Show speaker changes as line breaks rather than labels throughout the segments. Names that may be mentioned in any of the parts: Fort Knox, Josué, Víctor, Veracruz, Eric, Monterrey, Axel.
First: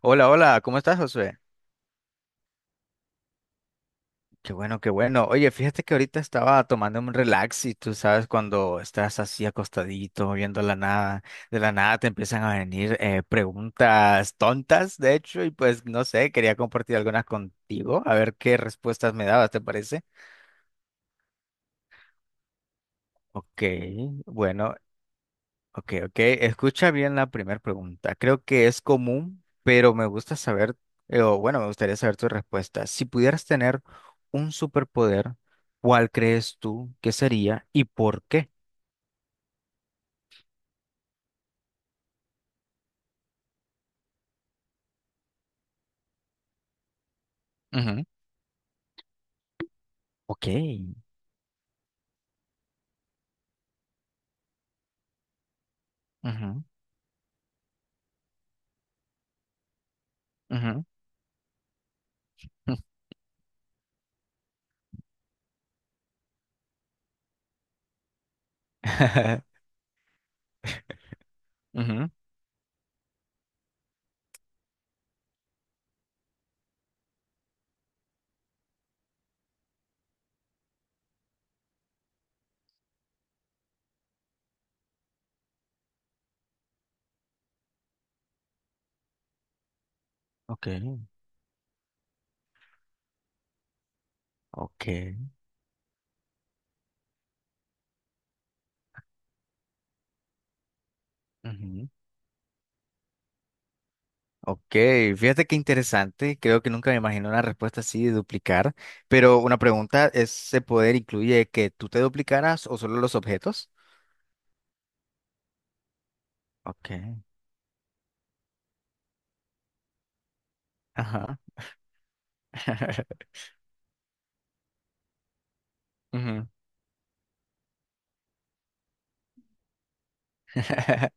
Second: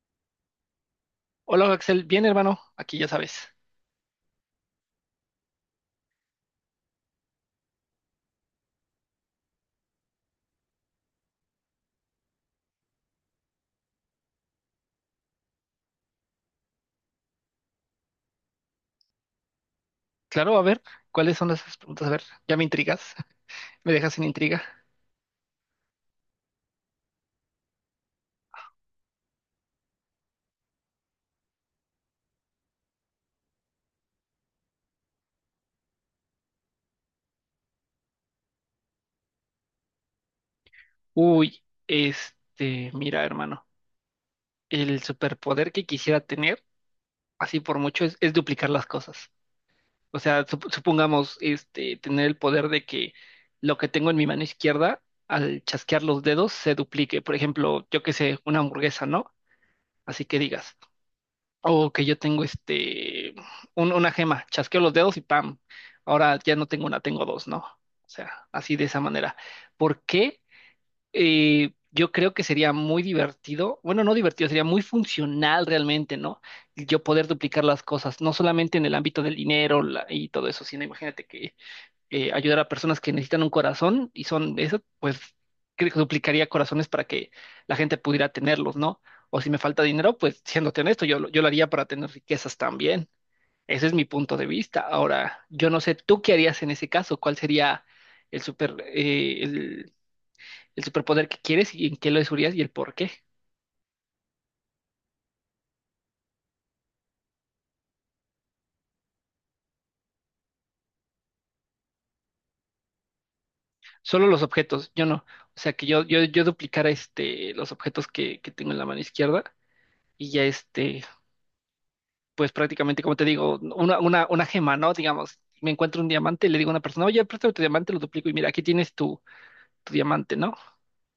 Hola, hola, ¿cómo estás, Josué?
Hola Axel, bien hermano, aquí ya sabes.
Qué bueno, qué bueno. Oye, fíjate que ahorita estaba tomando un relax y tú sabes cuando estás así acostadito, viendo la nada, de la nada te empiezan a venir preguntas tontas, de hecho, y pues no sé, quería compartir algunas contigo, a ver qué respuestas me dabas, ¿te parece?
Claro, a ver, ¿cuáles son las preguntas? A ver, ya me intrigas.
Ok,
Me dejas sin intriga.
bueno, ok, ok. Escucha bien la primera pregunta. Creo que es común, pero me gusta saber, o bueno, me gustaría saber tu respuesta. Si pudieras tener un superpoder, ¿cuál crees tú que sería y por qué?
Uy, mira hermano, el superpoder que quisiera tener, así por
Ujú,
mucho, es duplicar las cosas. O sea,
ok.
supongamos, tener el poder de que lo que tengo en mi mano izquierda, al chasquear los dedos,
Ujú,
se duplique. Por ejemplo, yo qué sé, una hamburguesa, ¿no? Así que digas.
ujú,
O que yo tengo
ujú,
una gema, chasqueo los dedos y ¡pam! Ahora ya no tengo una, tengo dos, ¿no? O sea, así de esa manera. ¿Por qué?
ujú.
Yo creo que sería muy divertido, bueno, no divertido, sería muy funcional realmente, ¿no? Yo poder duplicar las cosas, no solamente en el ámbito del dinero y todo eso, sino imagínate que ayudar a personas que necesitan un corazón y son eso, pues creo que duplicaría corazones para que la gente pudiera tenerlos, ¿no? O si me falta dinero, pues
Ok.
siéndote honesto, yo lo haría para tener riquezas también. Ese es mi punto de vista.
Ok.
Ahora, yo no sé, ¿tú qué harías en ese caso? ¿Cuál sería el super, eh, el, el superpoder que quieres y
Ujú,
en qué lo usarías y el por qué?
ok. Fíjate qué interesante. Creo que nunca me imaginé una respuesta así de duplicar. Pero una pregunta, ¿ese poder incluye que tú te duplicaras o solo los objetos?
Solo los objetos, yo no. O sea, que yo duplicara
Ok.
los objetos que tengo en la mano izquierda y ya
Ajá.
pues prácticamente, como te digo, una gema, ¿no? Digamos, me encuentro un
Ujú.
diamante y le digo a una persona, oye, préstame tu diamante, lo duplico y mira, aquí tienes tu diamante, ¿no?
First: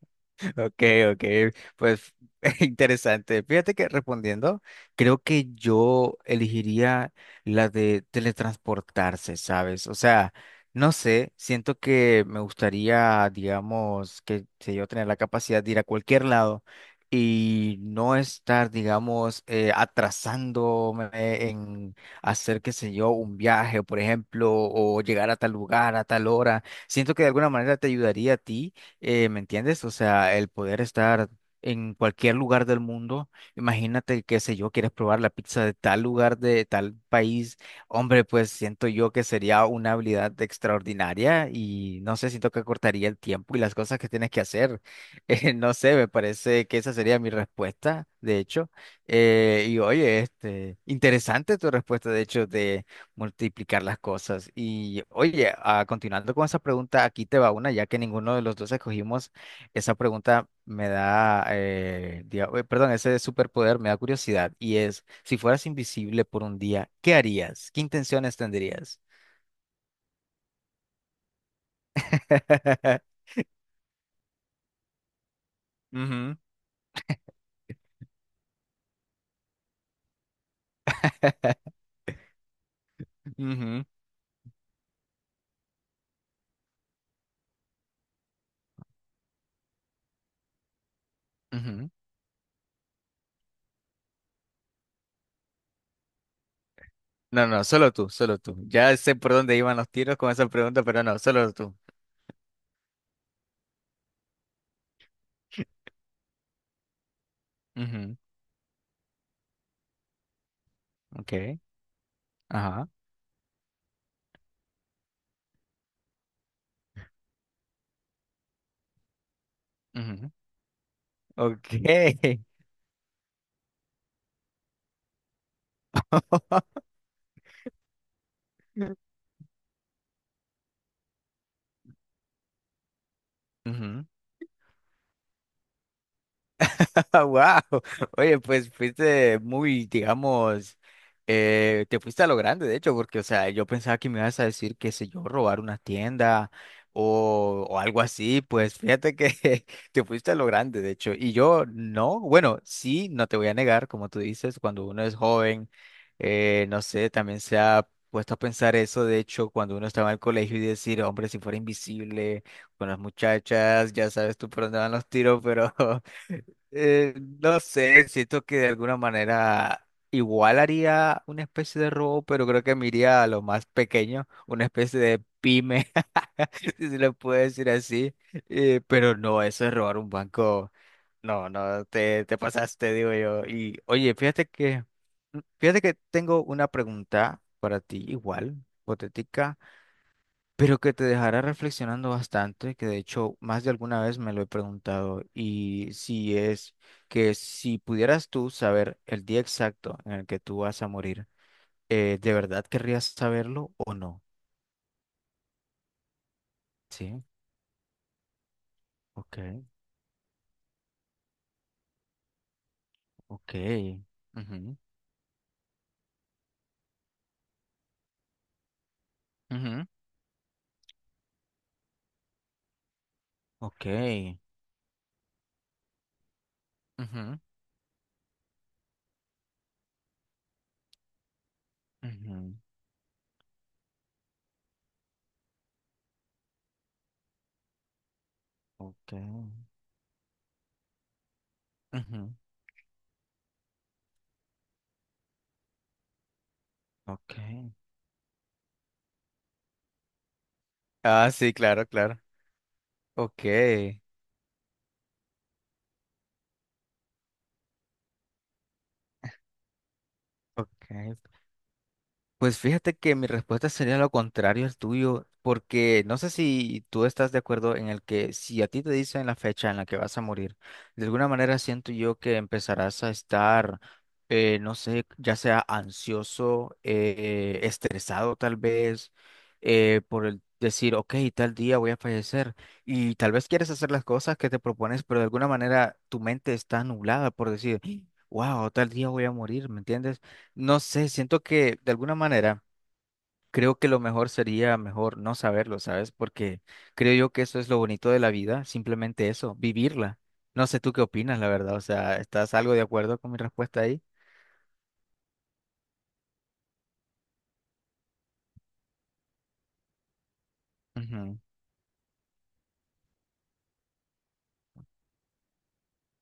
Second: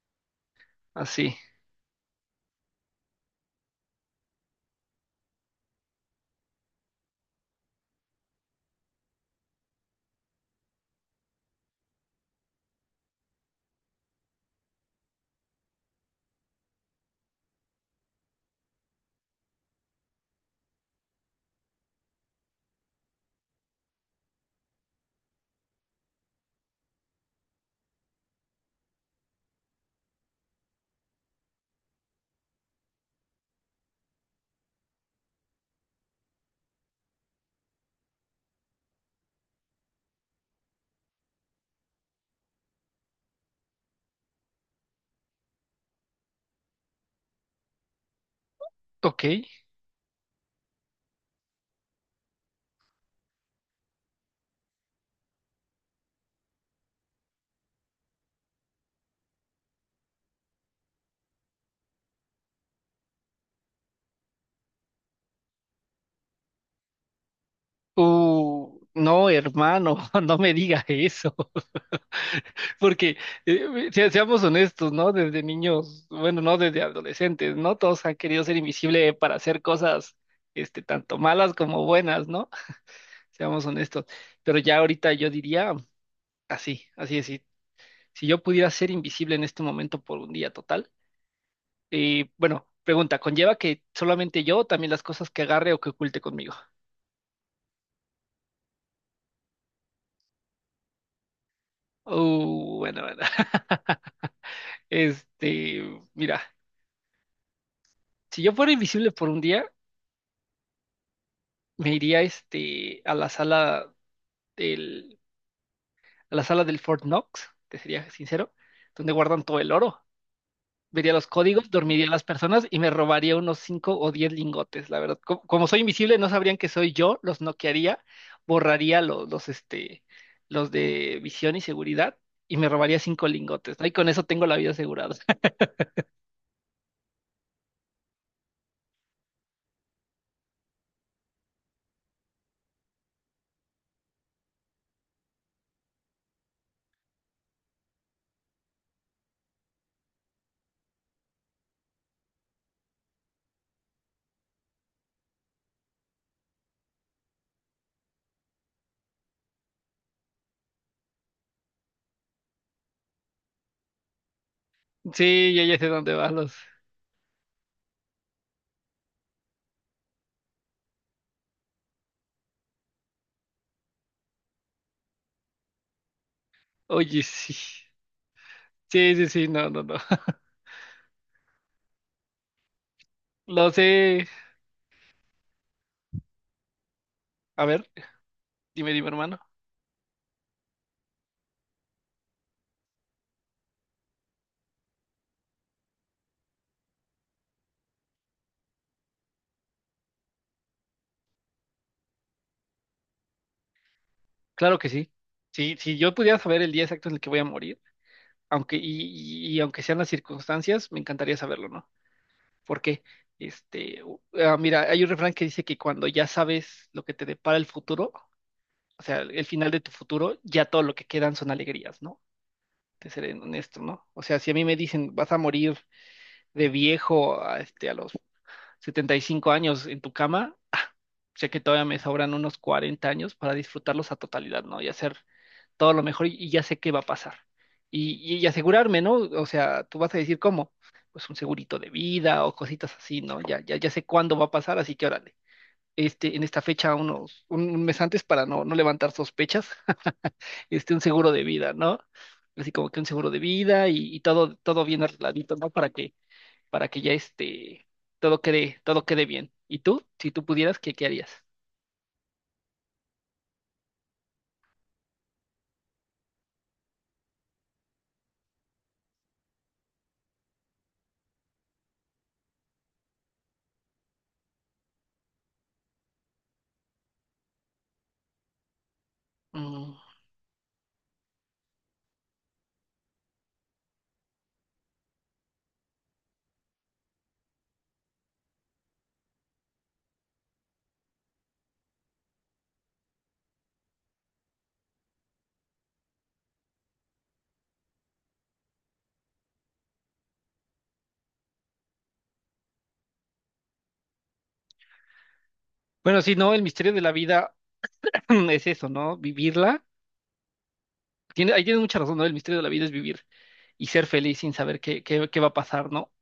Ok, ok,
Así,
pues interesante. Fíjate que respondiendo, creo que yo elegiría la de teletransportarse, ¿sabes? O sea, no sé, siento que me gustaría, digamos, que sé yo tener la capacidad de ir a cualquier lado y no estar, digamos, atrasándome en hacer, qué sé yo, un viaje, por ejemplo, o llegar a tal lugar a tal hora. Siento que de alguna manera te ayudaría a ti ¿me entiendes? O sea, el poder estar en cualquier lugar del mundo. Imagínate, qué sé yo, quieres probar la pizza de tal lugar, de tal país. Hombre, pues siento yo que sería una habilidad extraordinaria y no sé, siento que cortaría el tiempo y las cosas que tienes que hacer. No sé, me parece que esa sería mi respuesta, de hecho.
ok.
Y oye, este, interesante tu respuesta, de hecho, de multiplicar las cosas. Y oye, ah, continuando con esa pregunta, aquí te va una, ya que ninguno de los dos escogimos, esa pregunta me da, perdón, ese superpoder me da curiosidad y es, si fueras invisible por un día, ¿qué harías? ¿Qué intenciones tendrías?
No, hermano, no me diga eso, porque seamos honestos, ¿no? Desde niños,
Ujú,
bueno, no desde adolescentes, ¿no? Todos han querido ser invisible para hacer cosas, tanto malas como buenas, ¿no? Seamos
ujú,
honestos. Pero ya ahorita yo diría, así, así es. Si yo pudiera ser invisible en este momento por un día total.
ujú.
Y bueno, pregunta, ¿conlleva que solamente yo, o también las cosas que agarre o que oculte conmigo?
No, no, solo tú, solo tú. Ya sé por dónde iban los tiros con esa pregunta, pero no, solo tú.
Bueno, bueno. Este, Mira,
Ujú,
si yo fuera invisible por un día,
ok,
me iría
ajá.
del a la sala del Fort Knox, te sería sincero, donde guardan todo el oro.
Ujú,
Vería los códigos,
ok.
dormiría a las personas y me robaría unos 5 o 10 lingotes, la verdad. Como soy invisible, no sabrían que soy yo, los noquearía, borraría los de visión y seguridad y me robaría 5 lingotes, ¿no? Y
Ujú.
con eso tengo la vida asegurada.
Wow, oye, pues fuiste muy, digamos, te fuiste a lo grande, de hecho, porque, o sea, yo pensaba que me ibas a decir, qué sé yo, robar una tienda o algo así, pues fíjate que te fuiste a lo grande, de hecho, y yo no, bueno, sí, no te voy a negar, como tú dices, cuando uno es joven, no sé, también se ha puesto a pensar eso, de hecho, cuando uno estaba en el colegio y decir, hombre, si fuera invisible con las muchachas, ya sabes tú por dónde van los tiros,
Sí, yo
pero...
ya sé dónde van los.
Eh, no sé, siento que de alguna manera igual haría una especie de robo, pero creo que me iría a lo más pequeño, una especie de pyme, si se le
Oye,
puede
sí.
decir así.
Sí,
Pero
sí,
no,
sí,
eso
no,
es
no, no.
robar un banco. No, no, te pasaste, digo yo.
Lo
Y oye,
sé.
fíjate que tengo una pregunta
A
para
ver,
ti, igual,
dime, dime, hermano.
hipotética pero que te dejará reflexionando bastante, que de hecho más de alguna vez me lo he preguntado, y si es que si pudieras tú saber el día exacto en el que tú vas a morir, ¿de verdad querrías saberlo o no?
Claro que sí. Sí, si yo pudiera saber el día exacto en el
Sí,
que voy a morir, aunque y,
ok,
y aunque sean las circunstancias, me encantaría saberlo, ¿no? Porque
ok. Ujú,
mira, hay un refrán que dice que cuando ya sabes lo que te depara el futuro, o sea, el final de
ujú,
tu futuro, ya todo lo que quedan son alegrías, ¿no? Te seré honesto,
ok,
¿no? O sea, si a mí me dicen, vas a morir de
ujú,
viejo a los 75 años en tu cama, sé que todavía me sobran
ujú,
unos 40 años para disfrutarlos a totalidad, ¿no? Y hacer todo lo mejor y ya sé qué va a pasar. Y asegurarme,
ok,
¿no? O sea, tú vas a decir cómo, pues un segurito de
ujú,
vida o cositas así, ¿no? Ya, ya, ya sé cuándo va a pasar, así que órale. En esta fecha,
ok.
un mes antes para no levantar sospechas, un
Ah,
seguro de
sí,
vida,
claro,
¿no?
claro.
Así como que un seguro
Ok,
de vida y todo bien arregladito, ¿no? Para que ya todo quede bien. ¿Y tú? Si tú pudieras, ¿qué
ok.
harías?
Pues fíjate que mi respuesta sería lo contrario al tuyo, porque no sé si tú estás de acuerdo en el que si a ti te dicen la fecha en la que vas a morir, de alguna manera siento yo que empezarás a estar, no sé, ya sea ansioso, estresado tal vez,
Mm.
por el decir, ok, tal día voy a fallecer, y tal vez quieres hacer las cosas que te propones, pero de alguna manera tu mente está nublada por decir, wow, tal día voy a morir, ¿me entiendes? No sé, siento que de alguna manera creo que lo mejor sería mejor no saberlo, ¿sabes? Porque creo yo que eso es lo bonito de la vida, simplemente eso, vivirla. No sé tú qué opinas, la verdad. O sea, ¿estás algo de acuerdo con mi respuesta ahí?
Bueno, sí, no, el misterio de la vida es eso, ¿no? Vivirla.
Ujú,
Ahí tienes mucha razón, ¿no? El misterio de la vida es vivir y ser feliz sin saber qué va a pasar, ¿no?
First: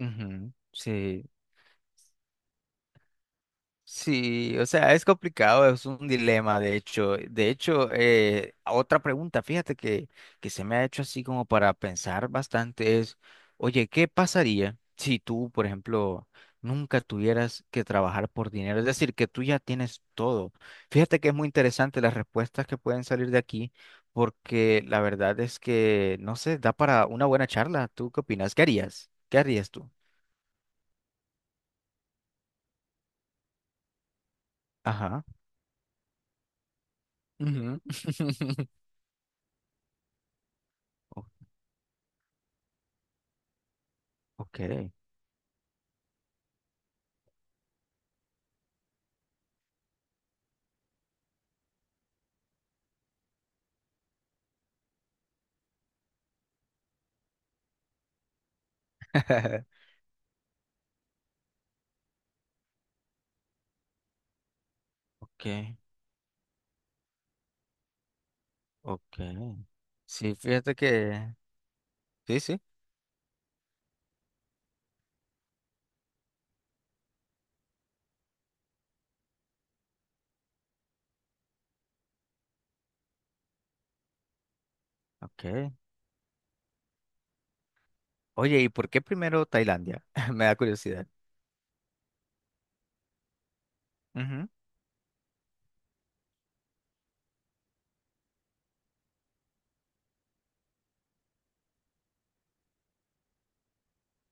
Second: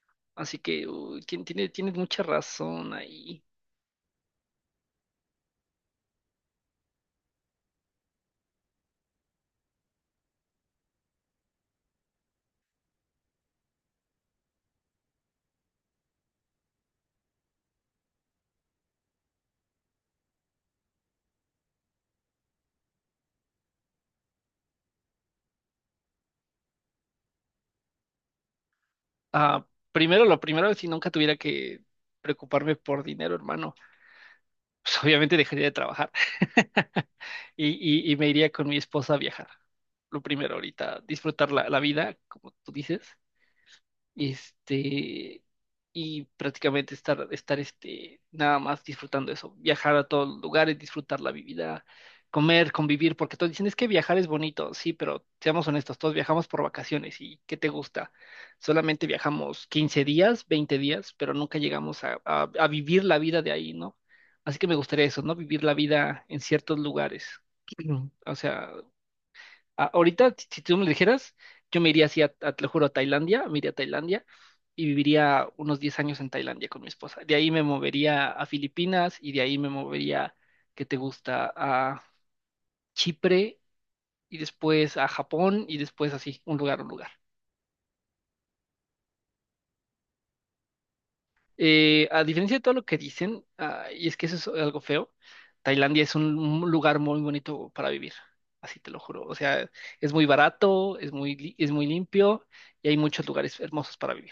ujú,
Así que uy,
sí.
tienes mucha razón ahí.
Sí, o sea, es complicado, es un dilema, de hecho. De hecho, otra pregunta, que se me ha hecho así como para pensar bastante es, oye, ¿qué pasaría si tú, por ejemplo, nunca tuvieras que trabajar por dinero? Es decir, que tú ya tienes todo. Fíjate que es muy interesante las respuestas que pueden salir de aquí, porque la verdad es que, no sé, da para una buena charla. ¿Tú qué opinas? ¿Qué harías? ¿Qué
Ah,
harías tú?
primero, lo primero, si nunca tuviera que preocuparme por dinero, hermano, pues
Ajá.
obviamente dejaría de trabajar, y,
Ujú.
y me iría con mi esposa a viajar. Lo primero ahorita,
O-
disfrutar la vida, como tú dices,
Ok.
este, y prácticamente estar, nada más disfrutando eso, viajar a todos los lugares, disfrutar la vida, comer, convivir, porque todos dicen, es que viajar es bonito, sí, pero seamos honestos, todos viajamos por vacaciones y ¿qué te gusta? Solamente viajamos 15 días, 20 días, pero nunca llegamos a vivir la vida de ahí, ¿no? Así que me gustaría eso, ¿no? Vivir
Ok,
la vida en ciertos lugares. O sea,
ok.
ahorita,
Sí,
si
fíjate
tú me lo
que...
dijeras, yo me iría así,
Sí, sí.
te lo juro, a Tailandia, me iría a Tailandia y viviría unos 10 años en Tailandia con mi esposa. De ahí me movería a Filipinas y de ahí me movería, ¿qué te gusta? A Chipre y después a
Ok.
Japón y después así, un lugar, un lugar.
Oye, ¿y por qué primero Tailandia? Me da curiosidad.
A diferencia de todo lo que dicen, ah, y es que eso es
Ujú.
algo feo. Tailandia es un lugar muy bonito para vivir, así te lo juro. O sea, es muy barato, es muy limpio y hay muchos lugares hermosos para vivir.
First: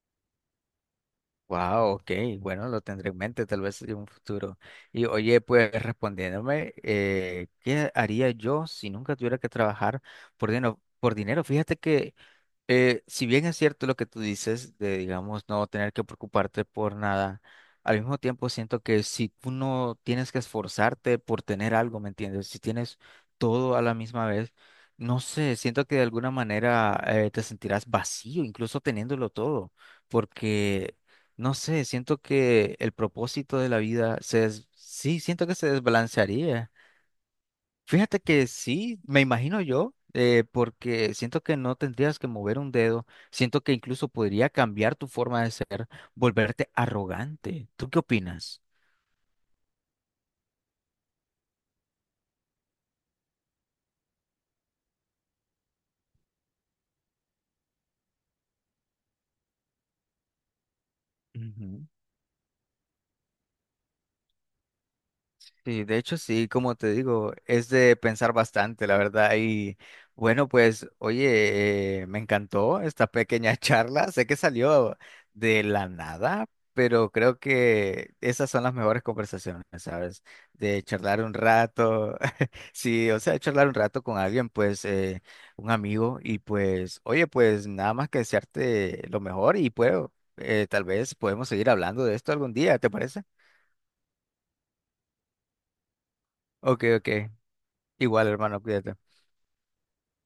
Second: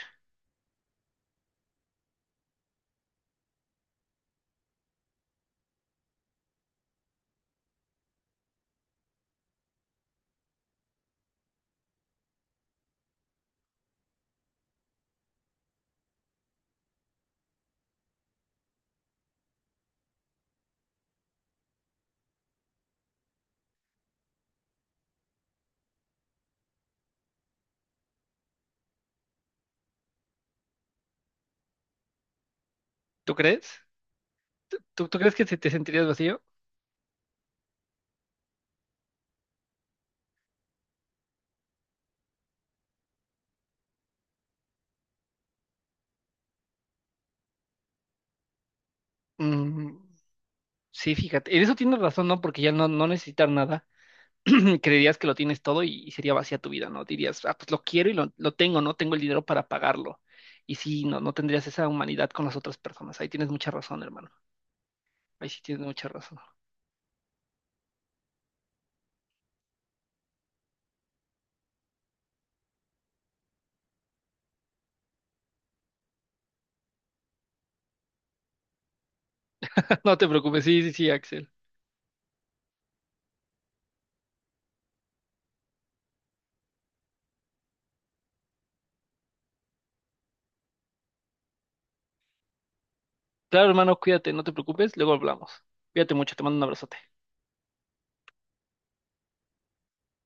Wow, ok. Bueno, lo tendré en mente tal vez en un futuro. Y oye, pues respondiéndome, ¿qué haría yo si nunca tuviera que trabajar por dinero? Por dinero, fíjate que si bien es cierto lo que tú dices de, digamos, no tener que preocuparte por nada, al mismo tiempo siento que si tú no tienes que esforzarte por tener algo, ¿me entiendes? Si tienes todo a la misma vez, no sé, siento que de alguna manera te sentirás vacío, incluso teniéndolo todo, porque, no sé, siento que el
¿Tú
propósito
crees?
de la vida
¿Tú, tú-
sí,
crees que
siento que
se te
se
sentirías vacío?
desbalancearía. Fíjate que sí, me imagino yo, porque siento que no tendrías que mover un dedo, siento que incluso podría cambiar tu forma de ser, volverte arrogante. ¿Tú qué opinas?
Mm, sí, fíjate. En eso tienes razón, ¿no? Porque ya no necesitar nada. Creerías que lo tienes todo y sería vacía tu vida, ¿no? Dirías, ah, pues lo quiero y lo tengo, ¿no? Tengo el dinero para pagarlo. Y sí, no tendrías
Ujú.
esa humanidad con las otras personas. Ahí tienes mucha razón, hermano. Ahí sí
Sí,
tienes
de
mucha
hecho
razón.
sí, como te digo, es de pensar bastante, la verdad. Y bueno, pues oye, me encantó esta pequeña charla. Sé que salió de la nada, pero creo que esas son las mejores conversaciones,
No
¿sabes?
te preocupes, sí,
De
sí, sí,
charlar un
Axel.
rato, sí, o sea, charlar un rato con alguien, pues un amigo. Y pues, oye, pues nada más que desearte lo mejor y puedo, tal vez podemos seguir hablando de esto algún día, ¿te parece?
Claro, hermano, cuídate, no te preocupes, luego hablamos. Cuídate mucho, te mando un
Ok,
abrazote.
ok. Igual, hermano, cuídate.